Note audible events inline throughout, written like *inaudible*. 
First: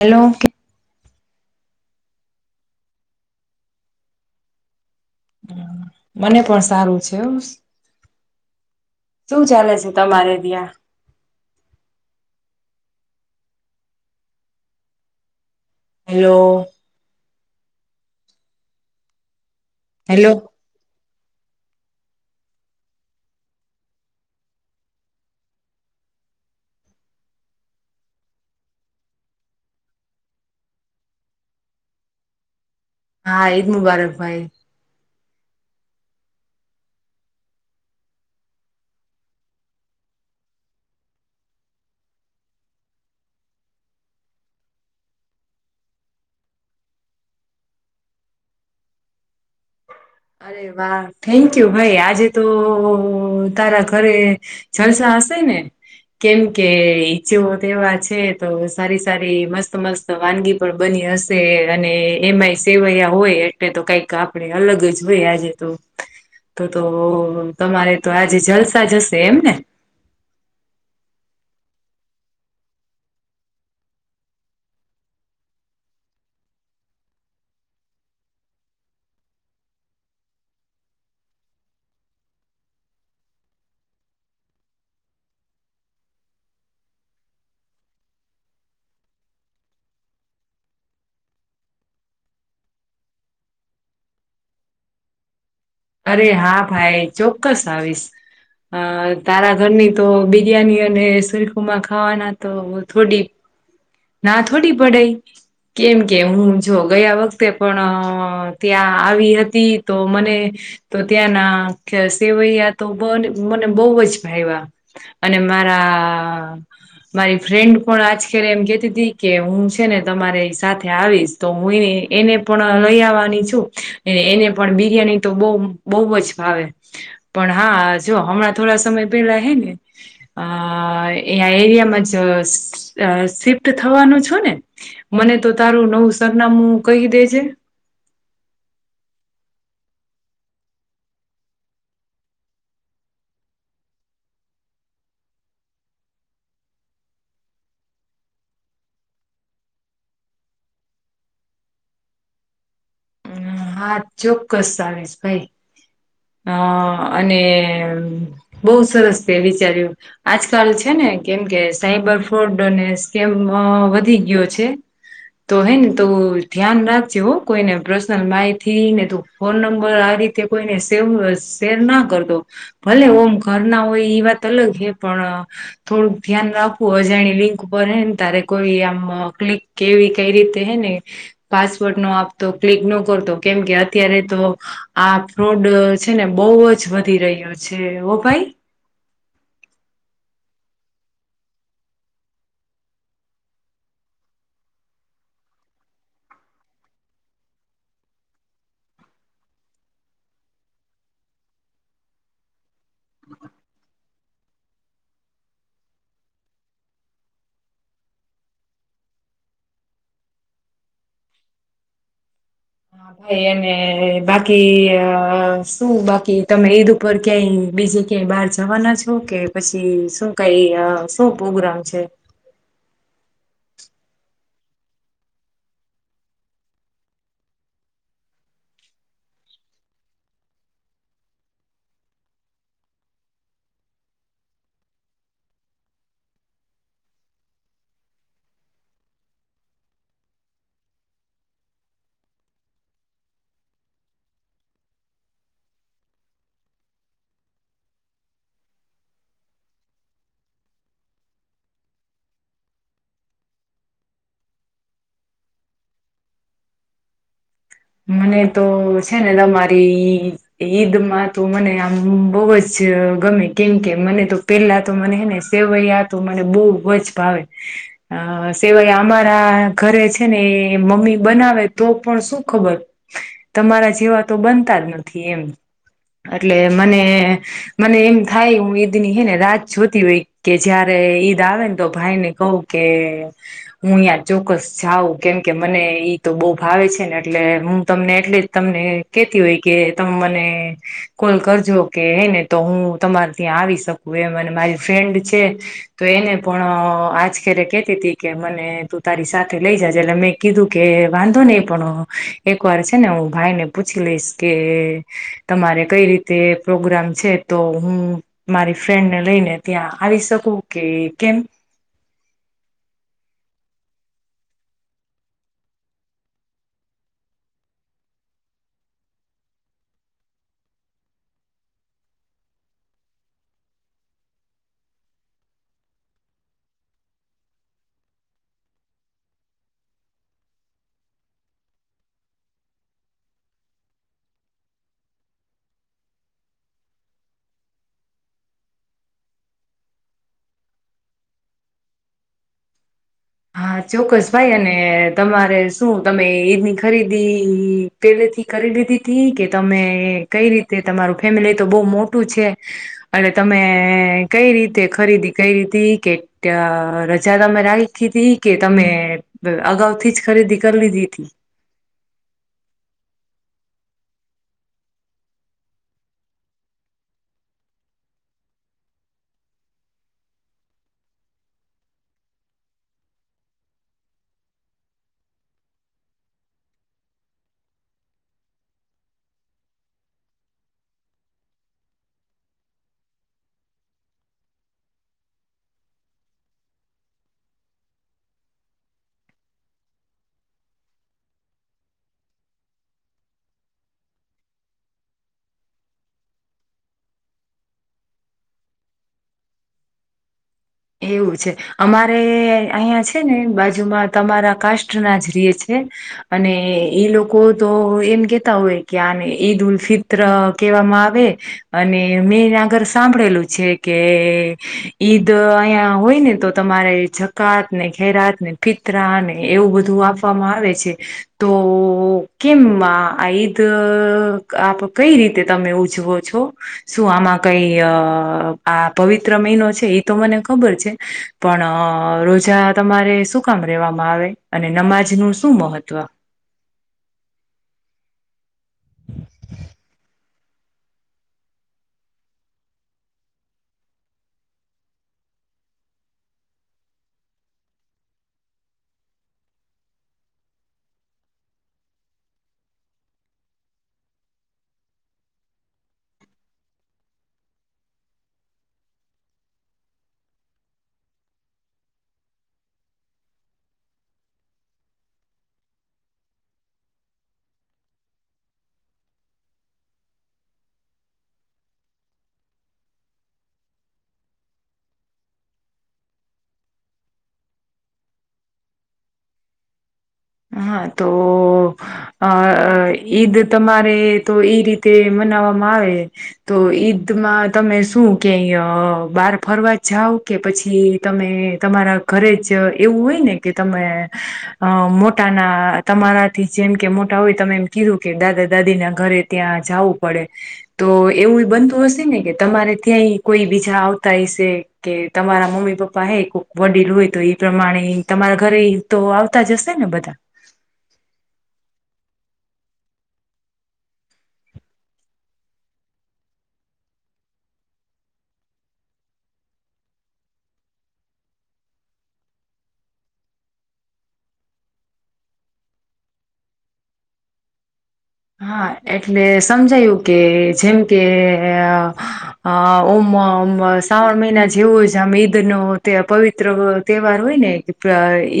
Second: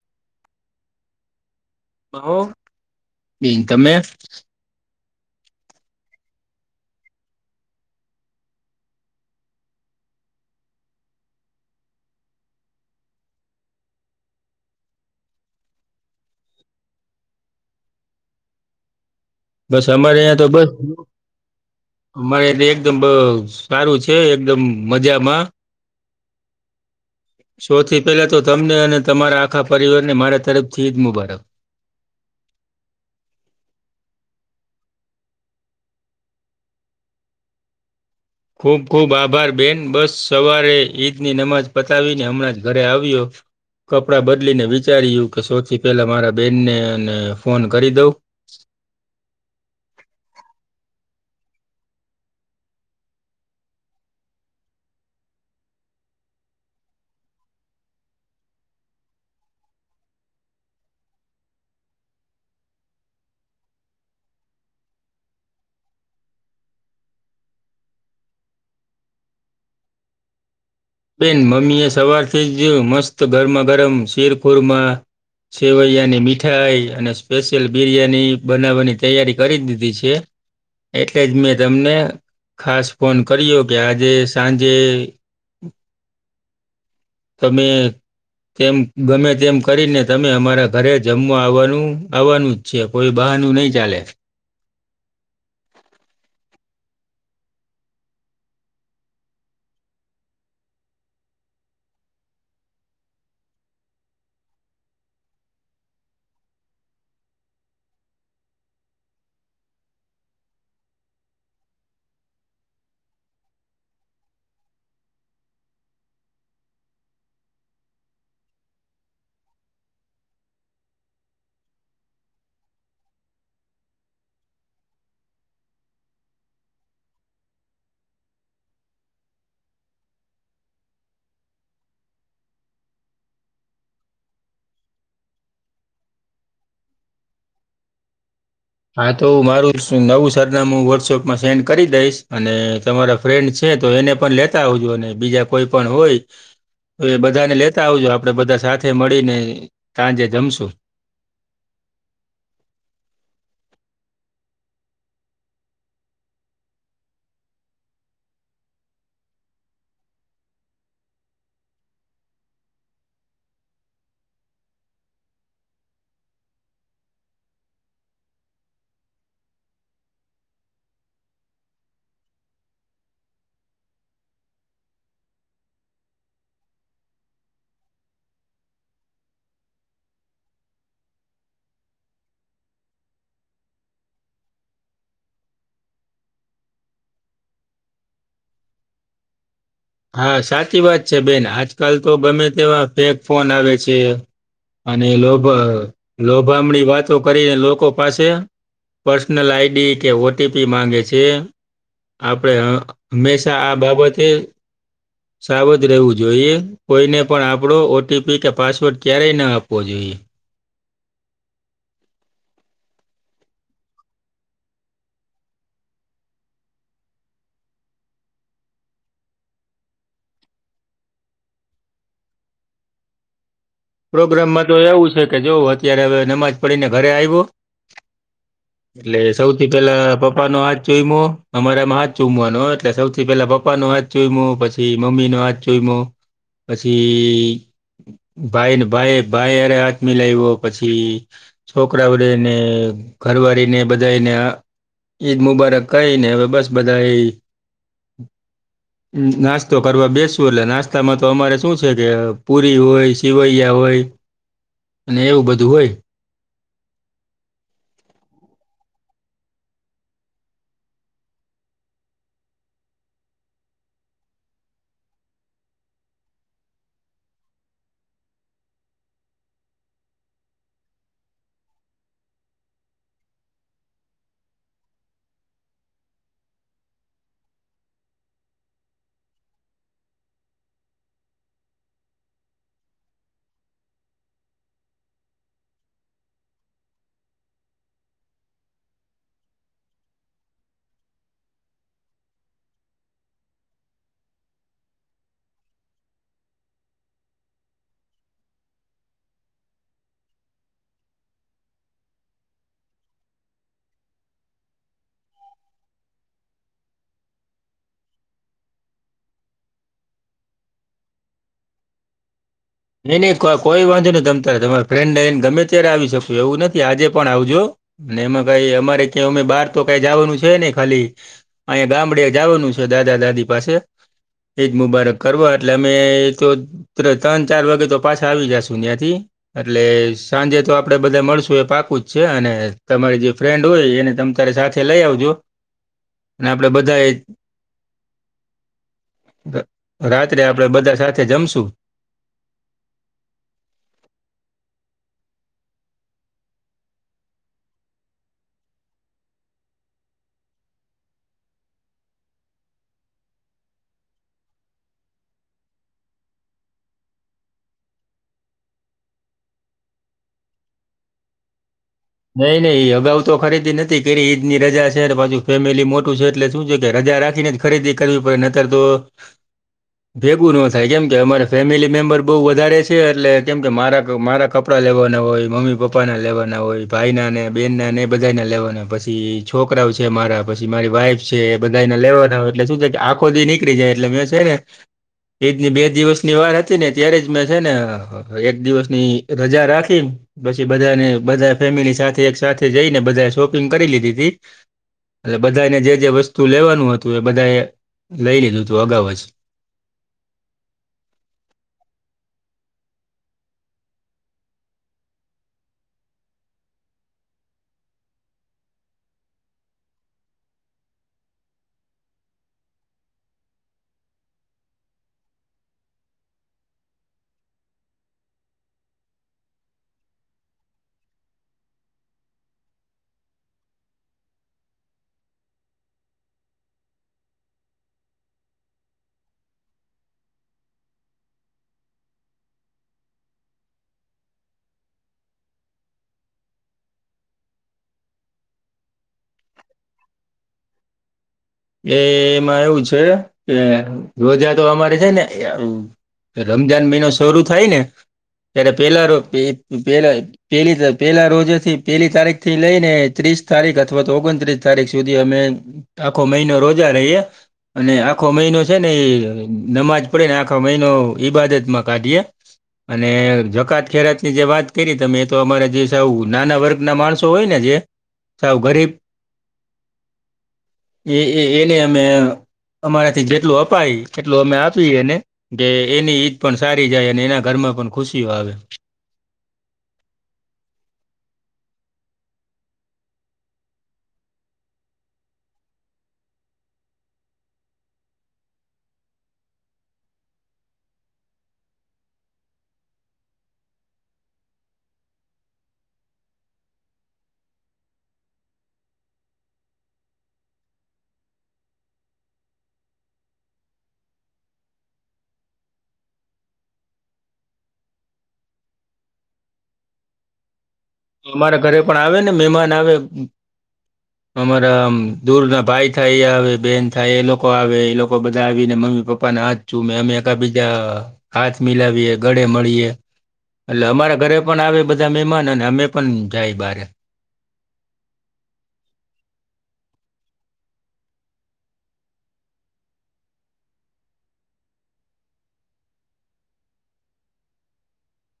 Hello બહો બ તમે મને પણ સારું છે એવું શું ચાલે છે તમારે ત્યાં હલો બસ અમારે હેલો અહં તો બસ અમારે એલે એકદમ સારું છે એકદમ મજામાં સૌથી પેલા તો તમને અને તમારા આખા પરિવાર ને મારા તરફથી ઈદ મુબારક હા ઈદ મુબારક ભાઈ ખૂબ ખૂબ આભાર બેન બસ સવારે ઈદની નમાજ પતાવીને હમણાં જ ઘરે આવ્યો કપડાં બદલીને વિચાર્યું કે સૌથી પહેલાં મારા બેનનેને ફોન કરી દઉં અરે વાહ થેન્ક યુ ભાઈ આજે તો તારા ઘરે જલસા હશે ને કેમ કે ઈદનો તહેવાર છે, તો સારી સારી મસ્ત મસ્ત તો વાનગી પણ બની હશે, અને એમાંય સેવયા હોય એટલે તો કઈક આપણે અલગ જ જોય આજે તો તો તો તમારે તો આજે જલસા જશે એમ ને? બેન, મમ્મી એ સવારથી જ મસ્ત ગરમા ગરમ શીરખોરમાં સેવૈયાની મીઠાઈ અને સ્પેશિયલ બિરિયાની બનાવવાની તૈયારી કરી દીધી છે. એટલે જ મેં તમને ખાસ ફોન કર્યો કે આજે સાંજે તમે તેમ ગમે તેમ કરીને તમે અમારા ઘરે જમવા આવવાનું, આવવાનું. છે, કોઈ બહાનું નહી ચાલે. અરે હા ભાઈ, ચોક્કસ આવીશ. અ તારા ઘરની તો બિરિયાની અને શીરખોરમાં ખાવાના તો થોડી ના થોડી પડાય. કેમ કે હું જો ગયા વખતે પણ ત્યાં આવી હતી, તો મને તો ત્યાંના સેવૈયા તો મને બહુ જ ભાવીયા. અને મારા મારી ફ્રેન્ડ પણ આજ કરે એમ કે તે કે હું છે ને તમારી સાથે આવીશ, તો હું એ એને પણ લઈ આવવાની છું. એને પણ બિરિયાની તો બહુ બહુ જ ભાવે. પણ હા, જો હમણાં થોડા સમય પેલા હે ને અ એ એરિયામાં જ સિફટ થવાનું છો ને? મને તો તારું નવું સરનામું કહીં દેજે. હા, તો હુ મારું નવું સરનામું હું વોટ્સઅપમાં સેન્ડ કરી દઈશ. અને તમારા ફ્રેન્ડ છે તો એને પણ લેતા આવજો, અને બીજા કોઈ પણ હોય તો એ બધાને લેતા આવજો. આપણે બધા સાથે મળીને સાંજે જમીશું. હા, ચોક્કસ આવીશ ભાઈ. અરે, અને બહુ સરસ તે વિચાર્યું. આજકાલ છે ને, કેમ કે સાઈબર ફ્રોડ અને સ્કેમ વધી ગયો છે. તો હે ને, તો ધ્યાન રાખજે હો. કોઈને પ્રશ્ન માહિતી ને તુ ફોન નંબર આ રીતે કોઈને સેવ શેર ના કરતો. ભલે ઓમ ઘર ના હોય, એ વાત અલગ હે, પણ થોડુંક ધ્યાન રાખવું અજાણ્યા લિંક ઉપર હે ને તારે કોઈ આમ ક્લિક કેવી કઈ રીતે હે ને, પાસવોર્ટ નો આપતો, ક્લિક નો કરતો, કેમ કે અત્યારે તો આ ફ્રોડ છે ને, બહુ જ વધી રહ્યો છે હો ભાઈ હા સાચી વાત છે બેન, આજકાલ તો ગમે તેવા ફેક ફોન આવે છે. અને લોભ, લોભામડી વાતો કરીને લોકો પાસે પર્સનલ આઈડી કે ઓ. ટી. પી માગે છે. આપણે હંમેશા આ બાબતે સાવધાન રહેવું જોઈએ, કોઈને પણ આપણો ઓટીપી કે પાસવર્ડ ક્યારેય ના આપવો જોઈએ. હા એ બાકી શું, બાકી તમે ઈદ ઉપર ક્યાય બીજું કે બહાર જવાના છો કે પછી શું કંઈ, શું પ્રોગ્રામ છે? પ્રોગ્રામમાં તો એવું છે કે, જો અત્યારે હવે નમાજ પડીને ઘરે આવ્યો એટલે સૌથી પેલા પપ્પાો હાથ ચુઈમો. અમારામાં હાથ ચૂમવાનો એટલે સૌથી પેલા પપ્પા નો હાથ ચૂઈમો, પછી મમ્મી નો હાથ ચૂઈમો, પછી ભાઈને, ભાઈ. ભાઈ અરે હાથમી લાવ્યો પછી છોકરા વળેને, ઘરવાળી ને બધાને ઈદ મુબારક કહીને, હવે બસ બધા એ નાસ્તો કરવા બેસવું. એટલે નાસ્તામાં તો અમારે શું છે કે, પુરી હોય. કવૈયા હોય અને એવું બધું હોય મને તો છે ને, તમારી ઈ ઈદમાં તો મને આમ બહુ જ ગમે, કેમ કે મને તો પેલા તો મને હે ને સેવૈયા તો મને બહુ વજ ભાવે. અ સિવાય અમારા ઘરે છે ને એ મમ્મી બનાવે તો પણ શું ખબર તમારા જેવા તો બનતા જ નથી એમ એટલે મને મને એમ થાય હું ઈદની હે ને રાત જોતી હોય કે જયારે ઈદ આવે ને તો ભાઈને કહું કે હું અહં ચોક્કસ જાઉં કેમ કે મને ઈ તો બહુ ભાવે છે ને એટલે હું તમને એટલે જ તમને કેતી હોય કે તમે મને કોલ કરજો કે હૈ ને તો હું તમારે ત્યાં આવી શકું એમ અને મારી ફ્રેન્ડ છે. તો એને પણ આજખરે કેતી તી કે મને તું તારી સાથે લઈ જજે એટલે મેં કીધું કે વાંધો નહી પણ એક વાર છે, ને હું ભાઈ ને પૂછી લઈશ કે તમારે કઈ રીતે પ્રોગ્રામ છે. તો હું મારી ફ્રેન્ડને લઈને ત્યાં આવી શકું કે કેમ? નઈ નહીં કોઈ વાંધો નહી તમ તમારા ફ્રેન્ડ નને ગમે ત્યારે આવી શકું એવું નથી આજે પણ આવજો અને એમાં કઈ અમારે ક્યાં અમે બાર તો કઈ જવાનું છે ને ખાલી અહીંયા ગામડે જવાનું છે, દાદા દાદી પાસે ઈદ મુબારક કરવા એટલે અમે તો તર તાજ ચાર વાગે તો પાછા આવી જશું ત્યાંથી એટલે સાંજે તો આપડે બધા મળશું એ પાકું જ છે, અને તમારી જે ફ્રેન્ડ હોય એને તમ તારે સાથે લઈ આવજો અને આપડે બધા એ રાત્રે આપડે બધા સાથે જમશુ હા ચોક્કસ ભાઈ અને તમારે શું તમે ઈદની ખરીદી પેલેથી કરી લીધી હતી કે તમે કઈ રીતે તમારું ફેમિલી તો બહ મોટું છે. એટલે તમે કઈ રીતે ખરીદી કઈ રીતે કે ત રજા તમે રાય કે તમે અગાઉ થી જ ખરીદી કરી લીધી હતી નઈ નહીં એ અગાઉ તો ખરીદી નથી કેરી ઈદ ની રજા છે, ને પાછુ ફેમિલી મોટું છે, એટલે શું છે કે રજા રાખીને ખરીદી કરવી પડે નતર તો ભેગું ન થાય કેમ કે અમારે ફેમિલી મેમ્બર બઉુ વધારે છે એટલે કેમ કે મારા મારા કપ ડાં લેવાના હોય મમ્મી પપ્પાના લેવાના હોય ભાઈ ના ને બેન ના ને બધા ના લેવાના પછી છોકરાઓ છે, મારા પછી મારી વાઈફ છે બધાને લેવાના એટલે શું છે કે આખોદી નીકળી જાય એટલે મે છે ને એજની બે દિવસ ની વાર હતી ને ત્યારે જ મેં છે ને એક દિવસ ની રજા રાખી પછી બધાને બધા ફેમિલી સાથે એક સાથે જઈને બધાએ શોપિંગ કરી લીધી હતી એટલે બધાને જે જે વસ્તુ લેવાનું હતું એ બધા એ લઈ લીધું હતું અગાઉ જ એવું છે. અમારે અહિયાં છે, ને બાજુમાં તમારા કાસ્ટ ના જ રેય છે. અને એઈ લોકો તો એમ કેતા હોય કે આને ઈદ ઉલ ફિત તર કેવામાં આવે અને મેં આગળ સાંભળેલું છે કે ઈદ અયા હોય ને તો તમારે જકાત ને ખેરાત ને ફિતરા ને એવું બધું આપ વામાં આવે છે. તો કેમ આ ઈદ આપ કઈ રીતે તમે ઉજવો છો? શું આમાં કઈ આ પવિત્ર મહિનો છે, એ તો મને ખબર છે પણ રોજા તમારે શું કામ રેવામાં આવે અને નમાજ નું શું મહત્વ? *inaudible* એમાં એવું છે, કે રોજા તો અમારે છે ને રમજાન મહિનો શરૂ થાય ને ત્યારે પેલા પેલા પેલી પેલા રોજથી પેલી તારીખ થી લઈને ત્રીસ તારીખ અથવા તો ઓગણત્રીસ તારીખ સુધી અમે આખો મહિનો રોજા રહીએ. અને આખો મહિનો છે ને એ નમાજ પડે ને આખો મહિનો ઈબાદત માં કાઢીએ અને જકાત ખેરાત ની જે વાત કરી તમે એ તો અમારા જે સા નાના વર્ગ ના માણસો હોય ને જે સાવ ગરીબ એ એ એને અમે અમારાથી જેટલું અપાય એટલું અમે આપીએ એને કે એની ઈદ પણ સારી જાય અને એના ઘરમાં પણ ખુશીઓ આવે હા તો અ ઈદ તમારે તો એઈ રીતે મનાવવામાં આવે તો ઈદ માં તમે શું કે અ બાર ફરવા જાવ કે પછી તમે તમારા ઘરે જ એવું હોય ને કે તમે અ મો મોટાના તમારાથી જેમ કે મોટા હોય તમે એમ કીધું કે દાદા દાદી ના ઘરે ત્યાં જવું પડે તો એવું બનતું હશે ને કે તમારે ત્યાંય કોઈ બીજા આવતા હશે કે તમારા મમ્મી પપ્પા હે કોઈક વડીલ હોય તો એ પ્રમાણે તમારા ઘરે તો આવતા જ હશે ને બધા અમારા ઘરે પણ આવે ને મહેમાન આવે અમારા દૂર ના ભાઈ થાય એ આવે બેહેન થાય એ લોકો આવે એ લોકો બધા આવીને મમ્મી પપ્પાના હાથ અમે એક બીજા હાથ મિલાવીએ ગળે મળીએ એટલે અમારા ઘરે પણ આવે બધા મહેમાન અને અમે પણ જાય બારે હા એટલે સમજાયું કે જેમ કે અ ઓમ શ્રાવણ મહિના જેવું હોય છે આમ ઈદ નોતહે પવિત્ર તહેવાર હોય ને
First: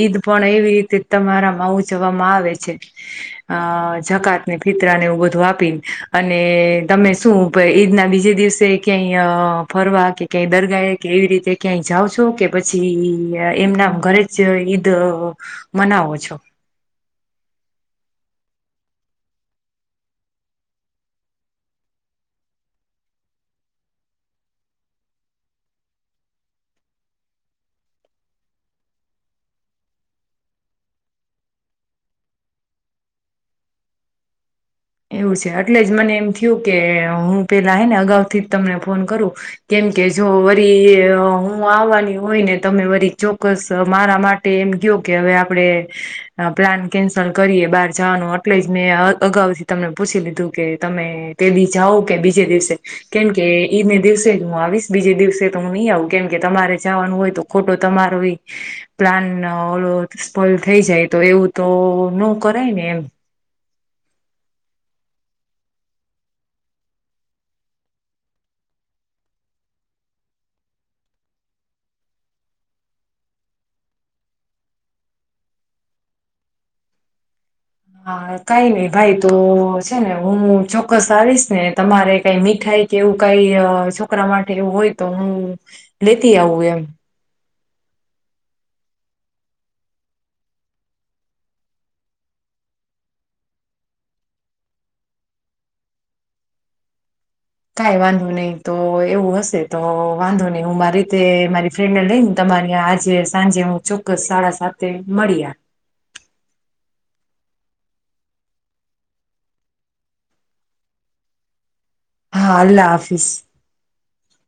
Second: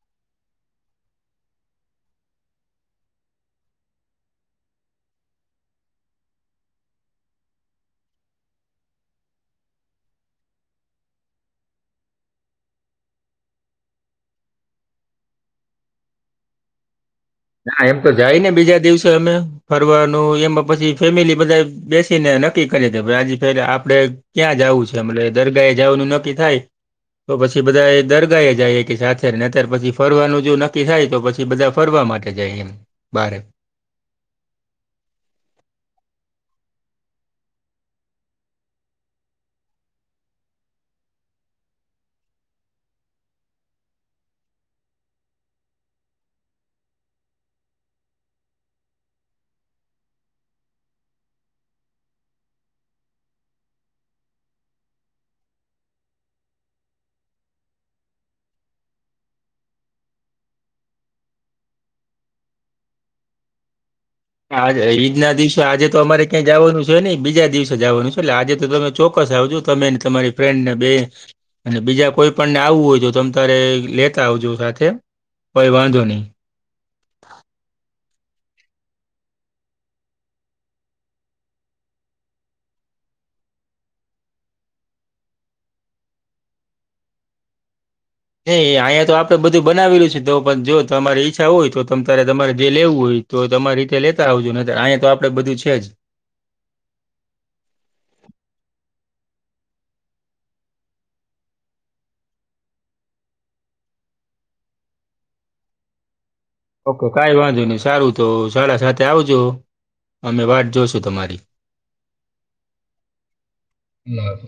ઈદ પણ એવી રીતે તમારા માં ઉજવવામાં આવે છે. અ જકાત ફિતરાને એવું બધું આપીને અને તમે શું ઈદના બીજે દિવસે ક્યાંય ફરવા કે ક્યાંય દર્ગાાય કે એવી રીતે ક્યાંય જાઉ છો કે પછી એમનામ ઘરે જે ઈદ મનાવો છો ના એમ તો જાયને બીજા દિવસે અમે ફરવાનું એમાં પછી ફેમિલી બધા બેસી ને નક્કી કરી છે આજ પે આપડે ક્યાં જવું છે દરગા એ જવાનું નક્કી થાય તો પછી બધા એ દર્ગા એ જાય કે સાથે ને અત્યારે પછી ફરવાનું જો નક્કી થાય તો પછી બધા ફરવા માટે જયંદ બારે એવું છે એટલે જ મને એમ થયું કે હું પેલા હ ને અગાઉ થી જ તમને ફોન કરું કેમ કે જો વરી હું આવવાની હોય ને તમે વરી ચોક્કસ મારા માટે એમ કયો કે હવે આપડણે પ્લાન કેન્સલ કરીએ બહાર જવાનું એટલે જ મેં અગાઉ તમને પૂછી લીધું કે તમે પેલી જાઓ કે બીજે દિવસે કેમકે ઈને દિવસે જ હું આવીશ બીજે દિવસે તો હું નહી આવું કેમ કે તમારે જવાનું હોય તો ખોટો તમારો એ પ્લાન ઓફલ થઈ જાય તો એવું તો નો કરાય ને એમ ઈદના દિવસે આજે તો અમારે ક્યાં જવાનું છે નને બીજા દિવસે જવાનું છે એટલે આજે તો તમે ચોક્કસ આવજું તમે તમારી ફ્રેન્ડ ને બે અને બીજા કોઈ પણ ને આવવું હોય તો તમે તારે લેતા આવજો સાથે કોઈ વાંધો નહી હા કઈ નઈ ભાઈ તો છે ને હું ચોક્કસ આવીશ ને તમારે કઈ મીઠાઈ કે એવું કઈ છોકરા માટે એવું હોય તો હું લેતી આવું એમ નહી અહીંયા તો આપડે બધું બનાવેલું છે તો પણ જો તમારી ઈચ્છા હોય તો તમા તમારે જે લેવું હોય તો તમારી રીતે લેતા આવજો ને અહીંયા તો આપડે બધું છે જ કઈ વાંધો નહી તો એવું હશે તો વાંધો નહી હું મારી રીતે મારી ફ્રેન્ડને લઈ ને તમારી આજે સાંજે હું ચોક્કસ સાડા સાતે મળીયા ઓકે કઈ વાંધો નહી સારું તો સાડા સાતે આવજો અમે વાત જોશું તમારી હા અલ્લાહ હાફિજ લબ